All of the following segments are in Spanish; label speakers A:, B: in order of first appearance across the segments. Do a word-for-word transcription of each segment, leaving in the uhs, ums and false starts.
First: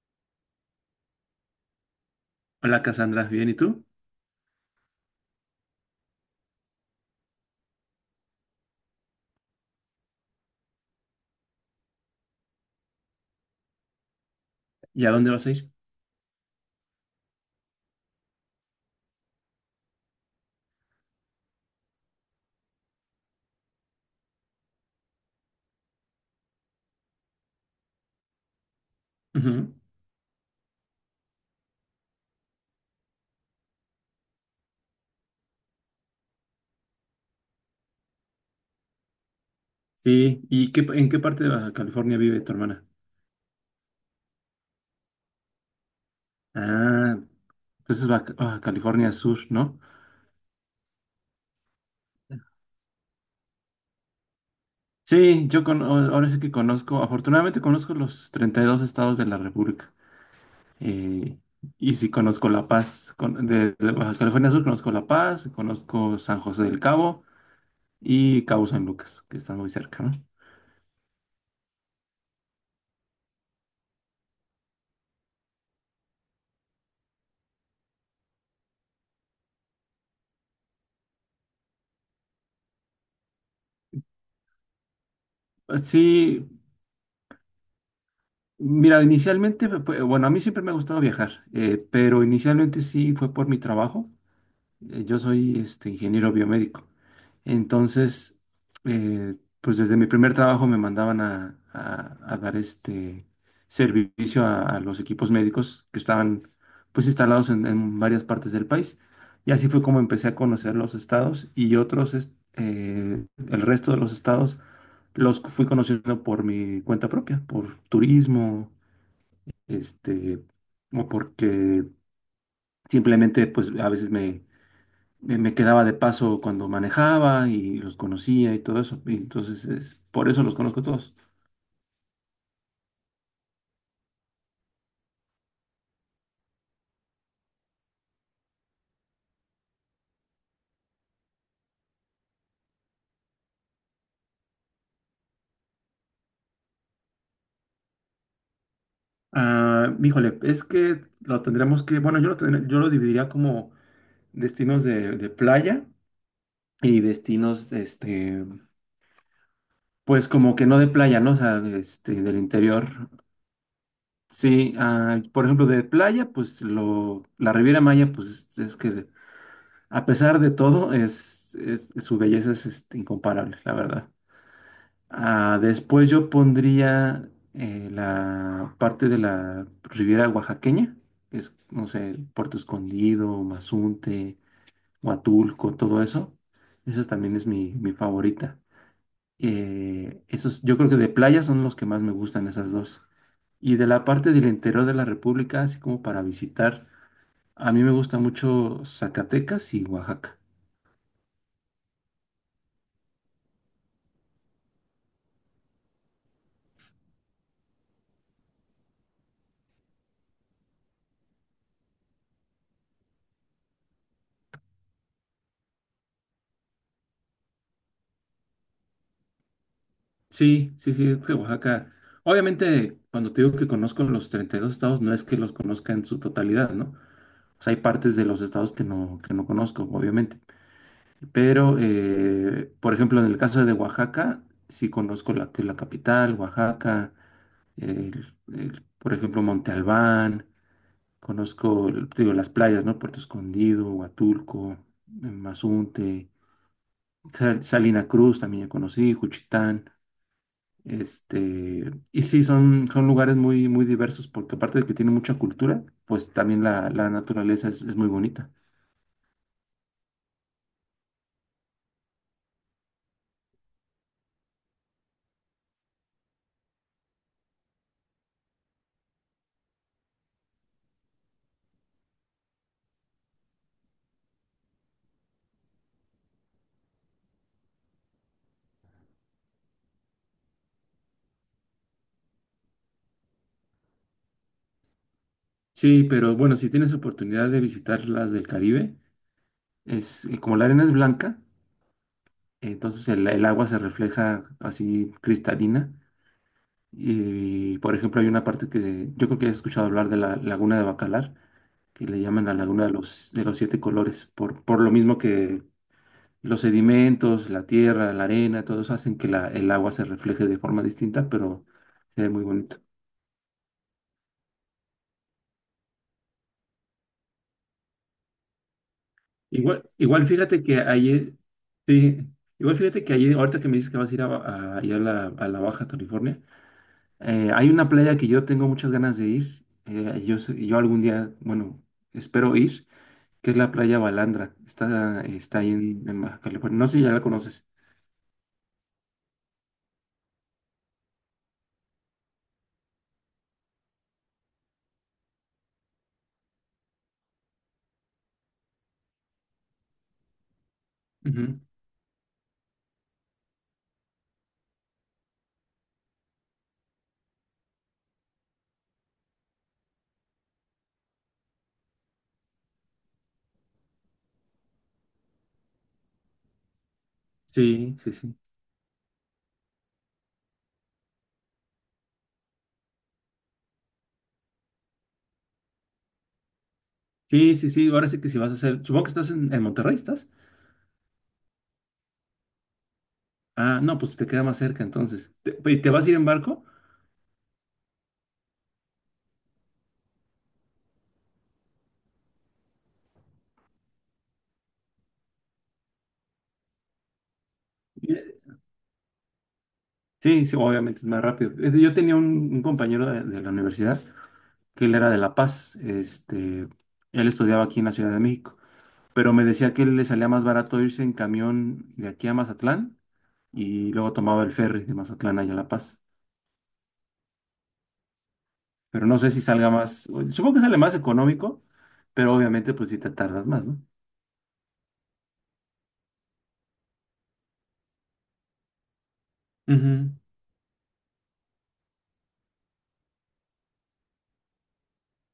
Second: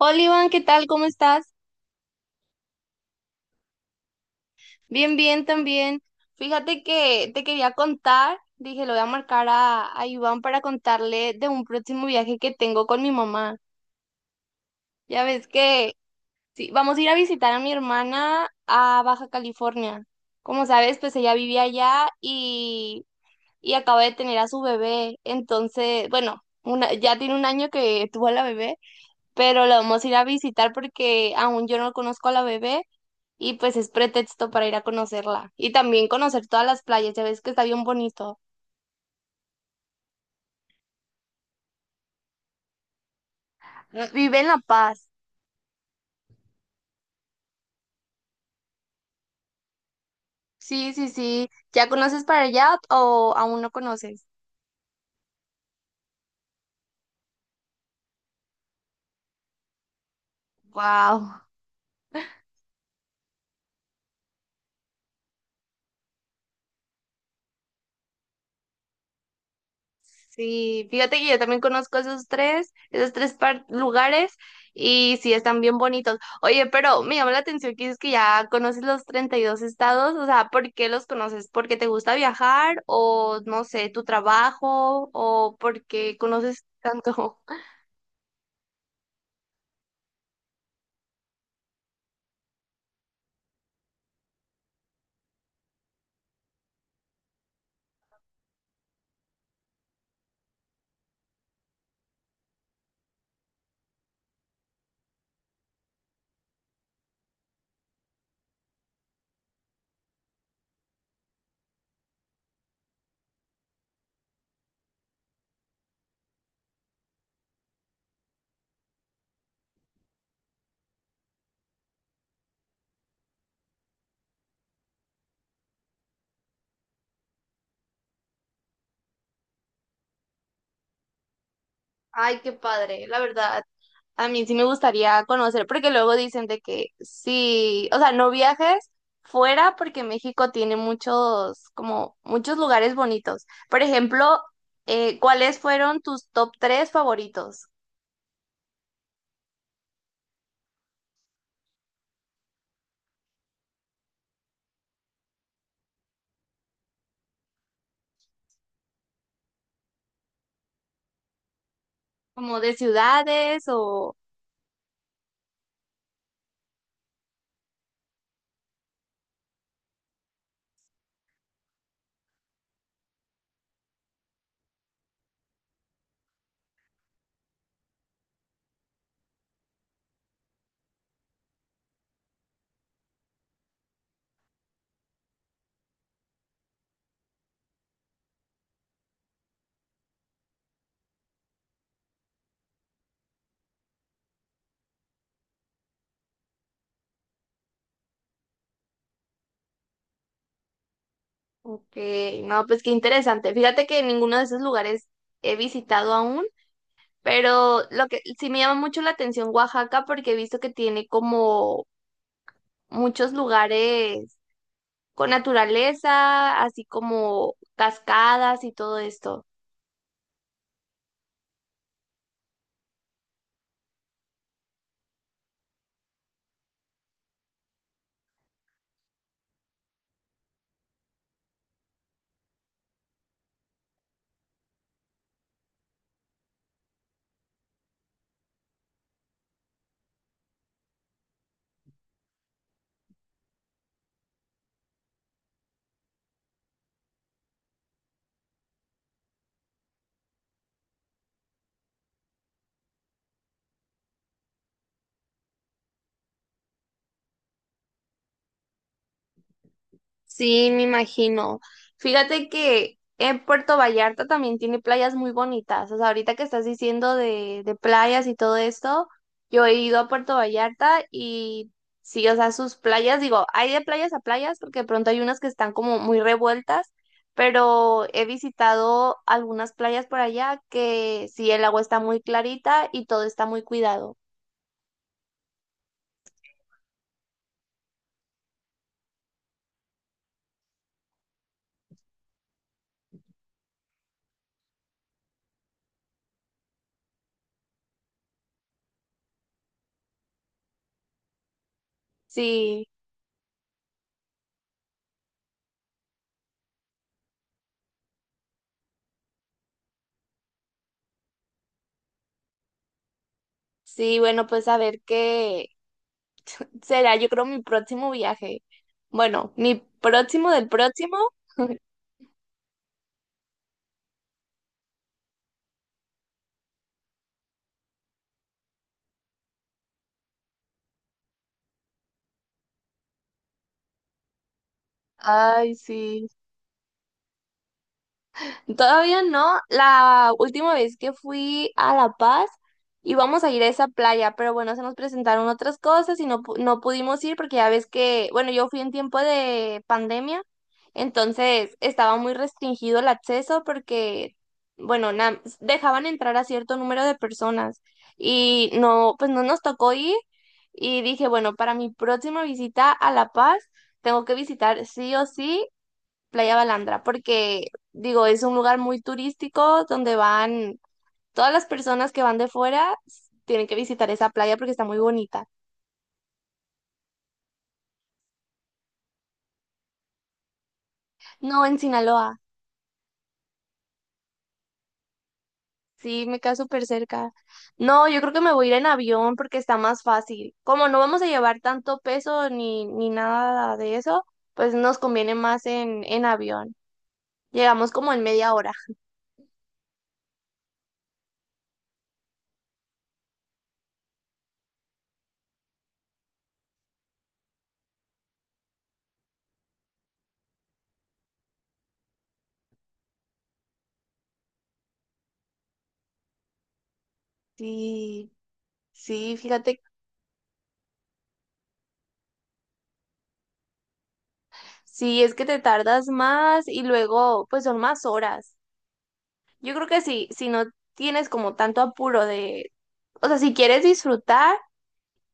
A: Hola Iván, ¿qué tal? ¿Cómo estás?
B: Hola Cassandra, ¿bien y tú?
A: Bien, bien también. Fíjate que te quería contar, dije, lo voy a marcar a, a Iván para contarle de un próximo viaje que tengo con mi mamá.
B: ¿Y a
A: Ya
B: dónde vas
A: ves
B: a ir?
A: que sí, vamos a ir a visitar a mi hermana a Baja California. Como sabes, pues ella vivía allá y, y acaba de tener a su bebé. Entonces, bueno, una, ya tiene un año que tuvo a la bebé, pero
B: Ujú.
A: la vamos a ir a visitar porque aún yo no conozco a la bebé. Y pues es pretexto para ir a conocerla y también conocer todas las playas, ya ves que está bien bonito.
B: Sí, ¿y qué, en qué parte de Baja California vive tu hermana?
A: Vive en La Paz.
B: Ah, entonces Baja, Baja California Sur, ¿no?
A: Sí, sí, sí. ¿Ya conoces para allá o aún no conoces?
B: Sí, yo con, o- ahora sí que conozco, afortunadamente conozco los treinta y dos estados de la República. Eh,
A: Wow.
B: y sí conozco La Paz, con- de, de Baja California Sur conozco La Paz, conozco San José del Cabo y Cabo San Lucas, que están muy cerca, ¿no?
A: Sí, fíjate que yo también conozco esos tres, esos tres par- lugares y sí están bien bonitos. Oye, pero me llama la atención que dices que ya conoces los treinta y dos estados, o sea, ¿por qué los conoces? ¿Porque te gusta viajar o no sé, tu trabajo o porque
B: Sí,
A: conoces tanto?
B: mira, inicialmente, fue- bueno, a mí siempre me ha gustado viajar, eh, pero inicialmente sí fue por mi trabajo. Eh, Yo soy este, ingeniero biomédico. Entonces, eh, pues desde mi primer trabajo me mandaban a, a- a dar este servicio a, a los equipos médicos que estaban pues instalados en, en varias partes del país. Y así fue como empecé a conocer los estados y otros, es- eh, el resto de los estados los fui conociendo por mi cuenta propia, por turismo, este, o porque simplemente pues a veces me me, me quedaba de paso cuando manejaba y los conocía y todo eso. Y entonces, es- por eso los conozco todos.
A: Ay, qué padre, la verdad. A mí sí me gustaría conocer, porque luego dicen de que sí, o sea, no viajes fuera porque México tiene muchos, como muchos lugares bonitos. Por ejemplo, eh, ¿cuáles fueron tus top tres favoritos?
B: Ah, híjole, es que lo tendremos que, bueno, yo lo, tendré- yo lo dividiría como destinos de, de playa y destinos, este, pues como que no de playa, ¿no? O sea, este, del
A: ¿Como de
B: interior.
A: ciudades o...?
B: Sí, ah, por ejemplo, de playa, pues lo, la Riviera Maya, pues es, es que a pesar de todo, es, es- su belleza es este, incomparable, la verdad. Ah, después yo pondría eh, la parte de la Riviera Oaxaqueña, que es, no sé, el Puerto Escondido, Mazunte, Huatulco, todo eso. Esa también es mi, mi favorita. Eh, esos, yo creo que de playa son los que más me gustan esas dos. Y de la parte del interior de la República, así como para visitar, a mí me gusta mucho Zacatecas y Oaxaca.
A: Ok, no, pues qué interesante. Fíjate que ninguno de esos lugares he visitado aún, pero lo que sí me llama mucho la atención Oaxaca porque he visto que tiene como muchos lugares con naturaleza, así como cascadas y todo esto.
B: Sí, sí, sí, es que Oaxaca, obviamente cuando te digo que conozco los treinta y dos estados, no es que los conozca en su totalidad, ¿no? O sea, hay partes de los estados que no, que no conozco, obviamente. Pero, eh, por ejemplo, en el caso de Oaxaca, sí conozco la, que es la capital, Oaxaca, el- el, por ejemplo, Monte Albán, conozco, el- te digo, las playas, ¿no? Puerto Escondido, Huatulco, eh, Mazunte, Sal- Salina Cruz también ya conocí, Juchitán. Este, y sí, son, son lugares muy, muy diversos porque aparte de que tiene mucha cultura, pues también la, la naturaleza es, es muy bonita.
A: Sí, me imagino. Fíjate que en Puerto Vallarta también tiene playas muy bonitas. O sea, ahorita que estás diciendo de, de playas y todo esto, yo he ido a Puerto Vallarta y sí, o sea, sus playas, digo, hay de playas a playas porque de pronto hay unas que están como muy revueltas, pero he visitado algunas playas por allá que sí, el agua está muy clarita y todo está muy cuidado.
B: Sí, pero bueno, si tienes oportunidad de visitar las del Caribe, es eh, como la arena es blanca, entonces el, el agua se refleja así cristalina. Y por ejemplo, hay una parte que yo creo que has escuchado hablar de la Laguna de Bacalar, que le llaman la Laguna
A: Sí.
B: de los, de los Siete Colores, por, por lo mismo que los sedimentos, la tierra, la arena, todos hacen que la- el agua se refleje de forma distinta, pero se ve muy bonito.
A: Sí, bueno, pues a ver qué será, yo creo mi próximo viaje. Bueno, mi
B: Igual, igual
A: próximo
B: fíjate
A: del
B: que
A: próximo.
B: ayer, sí, igual fíjate que ayer, ahorita que me dices que vas a ir a, Ba- a- ir a la, a la Baja California, eh, hay una playa que yo tengo muchas ganas de ir. Eh, yo, sé- yo algún día, bueno, espero ir, que es la playa Balandra. Está, está ahí
A: Ay,
B: en, en
A: sí.
B: Baja California. No sé si ya la conoces.
A: Todavía no. La última vez que fui a La Paz íbamos a ir a esa playa, pero bueno, se nos presentaron otras cosas y no, pu- no pudimos ir porque ya ves que, bueno, yo fui en tiempo de pandemia,
B: Ujú.
A: entonces estaba muy restringido el acceso porque, bueno, na- dejaban entrar a cierto número de personas y no, pues no nos tocó ir y dije, bueno, para mi próxima visita a La Paz tengo que visitar sí o sí Playa Balandra, porque
B: Sí, sí,
A: digo,
B: sí.
A: es un lugar muy turístico donde van todas las personas que van de fuera, s- tienen que visitar esa playa porque está muy bonita.
B: Sí, sí, sí. Ahora sí que si vas a hacer, supongo que estás en, en Monterrey, ¿estás?
A: No, en Sinaloa,
B: Ah, no, pues te queda más cerca entonces. ¿Te, Y te vas a ir en
A: sí, me queda
B: barco?
A: súper cerca. No, yo creo que me voy a ir en avión porque está más fácil. Como no vamos a llevar tanto peso ni, ni nada de eso, pues nos conviene más en, en avión. Llegamos como en media hora.
B: Sí, sí, obviamente es más rápido. Es de- Yo tenía un, un compañero de, de la universidad que él era de La Paz, este, él estudiaba aquí en la Ciudad de México, pero me decía que le salía más barato irse en camión de aquí a Mazatlán y luego tomaba el ferry de Mazatlán allá a La Paz.
A: Sí,
B: Pero no sé
A: sí,
B: si salga
A: fíjate.
B: más, supongo que sale más económico, pero obviamente pues si te tardas más, ¿no?
A: Sí, es que te tardas más y luego, pues son más horas. Yo creo que
B: Ujú.
A: si, si no tienes como tanto apuro de, o sea, si quieres disfrutar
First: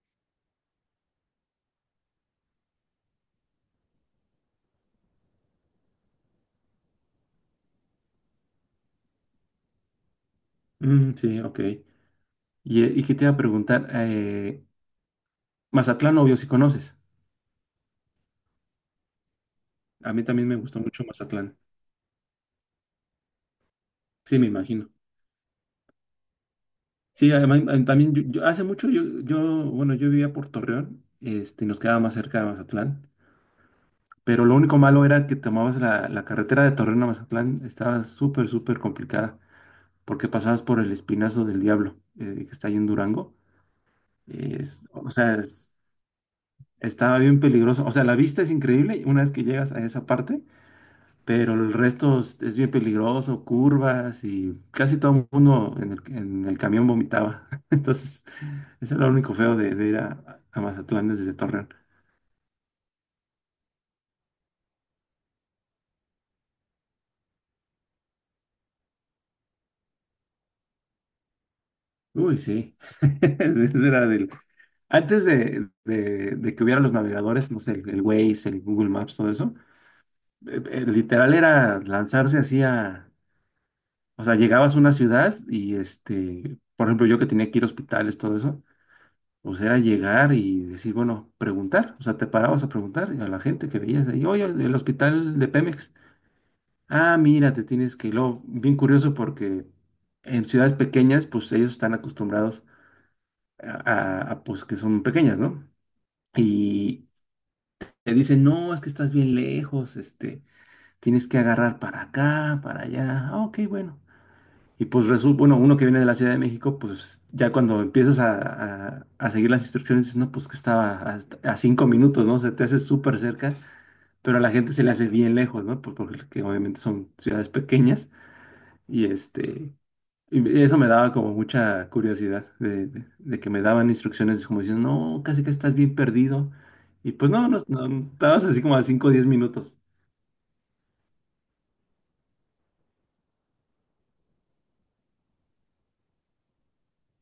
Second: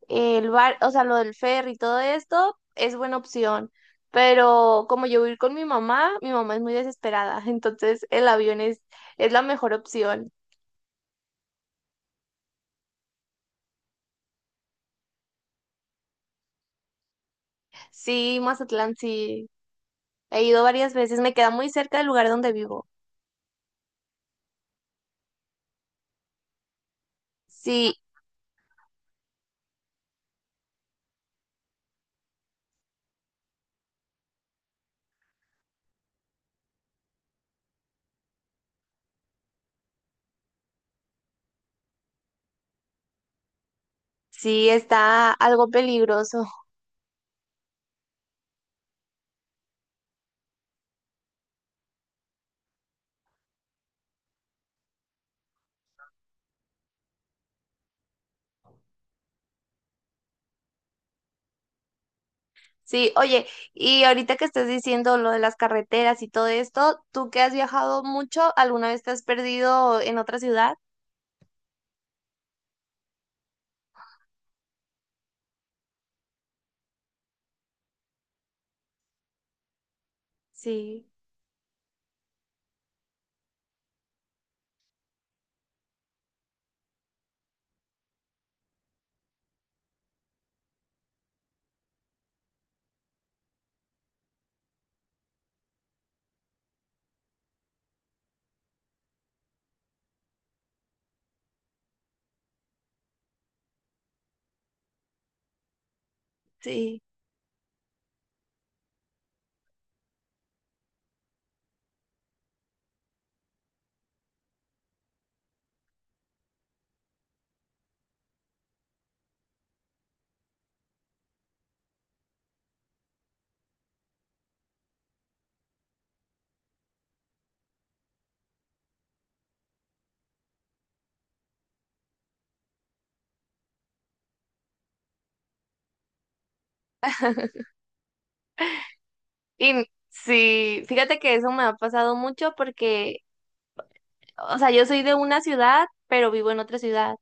A: eh, el bar, o sea, lo del ferry y todo esto, es buena opción. Pero como yo voy a ir con mi mamá, mi mamá es muy desesperada, entonces el avión es, es la mejor opción.
B: Mm, sí, ok. Y, eh, y que te iba a preguntar, eh, Mazatlán obvio si conoces.
A: Sí, Mazatlán, sí,
B: A mí
A: he
B: también me
A: ido
B: gustó
A: varias
B: mucho
A: veces, me queda
B: Mazatlán.
A: muy cerca del lugar donde vivo.
B: Sí, me imagino. Sí, además, eh,
A: Sí,
B: también yo, yo- hace mucho yo, yo, bueno, yo vivía por Torreón, este, nos quedaba más cerca de Mazatlán, pero lo único malo era que tomabas la, la carretera de Torreón a Mazatlán, estaba súper, súper complicada, porque pasabas por el Espinazo del Diablo, eh, que está ahí en Durango.
A: sí,
B: Es- o
A: está
B: sea,
A: algo
B: es-
A: peligroso.
B: Estaba bien peligroso. O sea, la vista es increíble una vez que llegas a esa parte, pero el resto es, es bien peligroso, curvas y casi todo el mundo en el, en el camión vomitaba. Entonces, ese era lo único feo de, de ir a, a Mazatlán desde Torreón.
A: Sí, oye, y ahorita que estás diciendo lo de las carreteras y todo esto, ¿tú que has viajado mucho, alguna vez te has perdido en otra ciudad?
B: Uy, sí. Ese era del... Antes de, de- de que hubiera los navegadores, no sé, el, el Waze, el Google Maps, todo eso, eh, eh,
A: Sí,
B: literal era lanzarse así a... O sea, llegabas a una ciudad y este, por ejemplo, yo que tenía que ir a hospitales, todo eso. O sea, llegar y decir, bueno, preguntar. O sea, te parabas a preguntar a la gente que veías ahí, oye, el hospital de Pemex. Ah, mira, te tienes que ir. Luego, bien curioso porque en ciudades pequeñas, pues ellos están acostumbrados a, a- a, pues que son pequeñas, ¿no?
A: sí.
B: Y te dicen, no, es que estás bien lejos, este, tienes que agarrar para acá, para allá. Ah, ok, bueno. Y pues resulta, bueno, uno que viene de la Ciudad de México, pues ya cuando empiezas a, a- a seguir las instrucciones, dices, no, pues que estaba hasta- a, cinco minutos, ¿no? Se te hace súper cerca, pero a la gente se le hace bien lejos, ¿no? Por- Porque obviamente son ciudades pequeñas y este, y eso me daba como mucha curiosidad de, de- de que me daban instrucciones como diciendo, no, casi que estás bien perdido. Y pues no, no, no, estabas así como a cinco o diez minutos.
A: Y sí, fíjate que eso me ha pasado mucho porque, o sea, yo soy de una ciudad, pero vivo en otra ciudad.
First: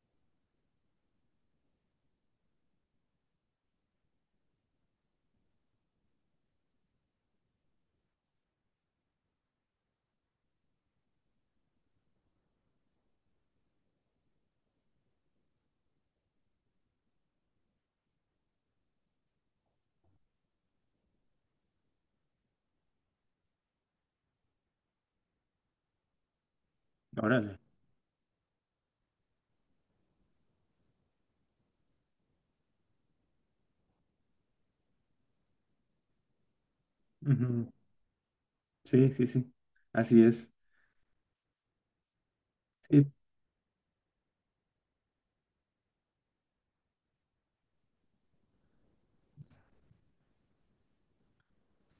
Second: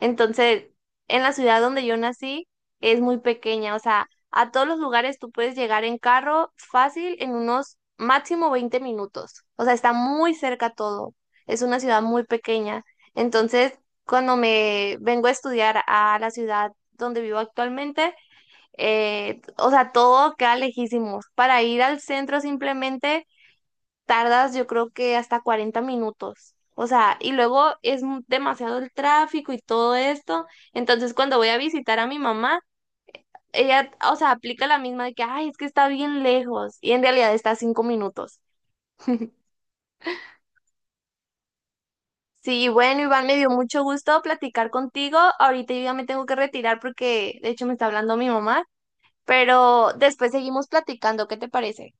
A: Entonces, en la ciudad donde yo nací es muy pequeña, o sea, a todos los lugares tú puedes llegar en carro fácil en unos máximo veinte minutos. O sea, está muy cerca todo. Es una ciudad muy pequeña. Entonces, cuando me vengo a estudiar a la ciudad donde vivo actualmente, eh, o sea, todo queda lejísimos. Para ir al centro simplemente tardas yo creo que hasta cuarenta minutos. O sea, y
B: Órale.
A: luego es mu- demasiado el tráfico y todo esto. Entonces, cuando voy a visitar a mi mamá, ella, o sea, aplica la misma de que, ay, es que está bien lejos. Y en realidad está a
B: Ujú.
A: cinco minutos.
B: Sí, sí, sí, así es.
A: Sí, bueno, Iván, me dio mucho gusto platicar contigo. Ahorita yo ya me tengo que retirar porque, de hecho, me está hablando mi mamá. Pero después seguimos platicando, ¿qué te parece?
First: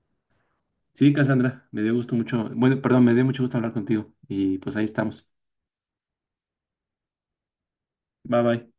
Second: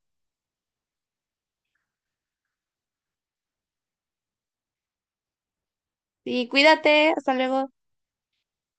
B: Sí, Cassandra, me dio gusto mucho, bueno, perdón, me dio mucho gusto hablar contigo y pues ahí estamos.
A: Sí, cuídate, hasta luego.
B: Bye bye.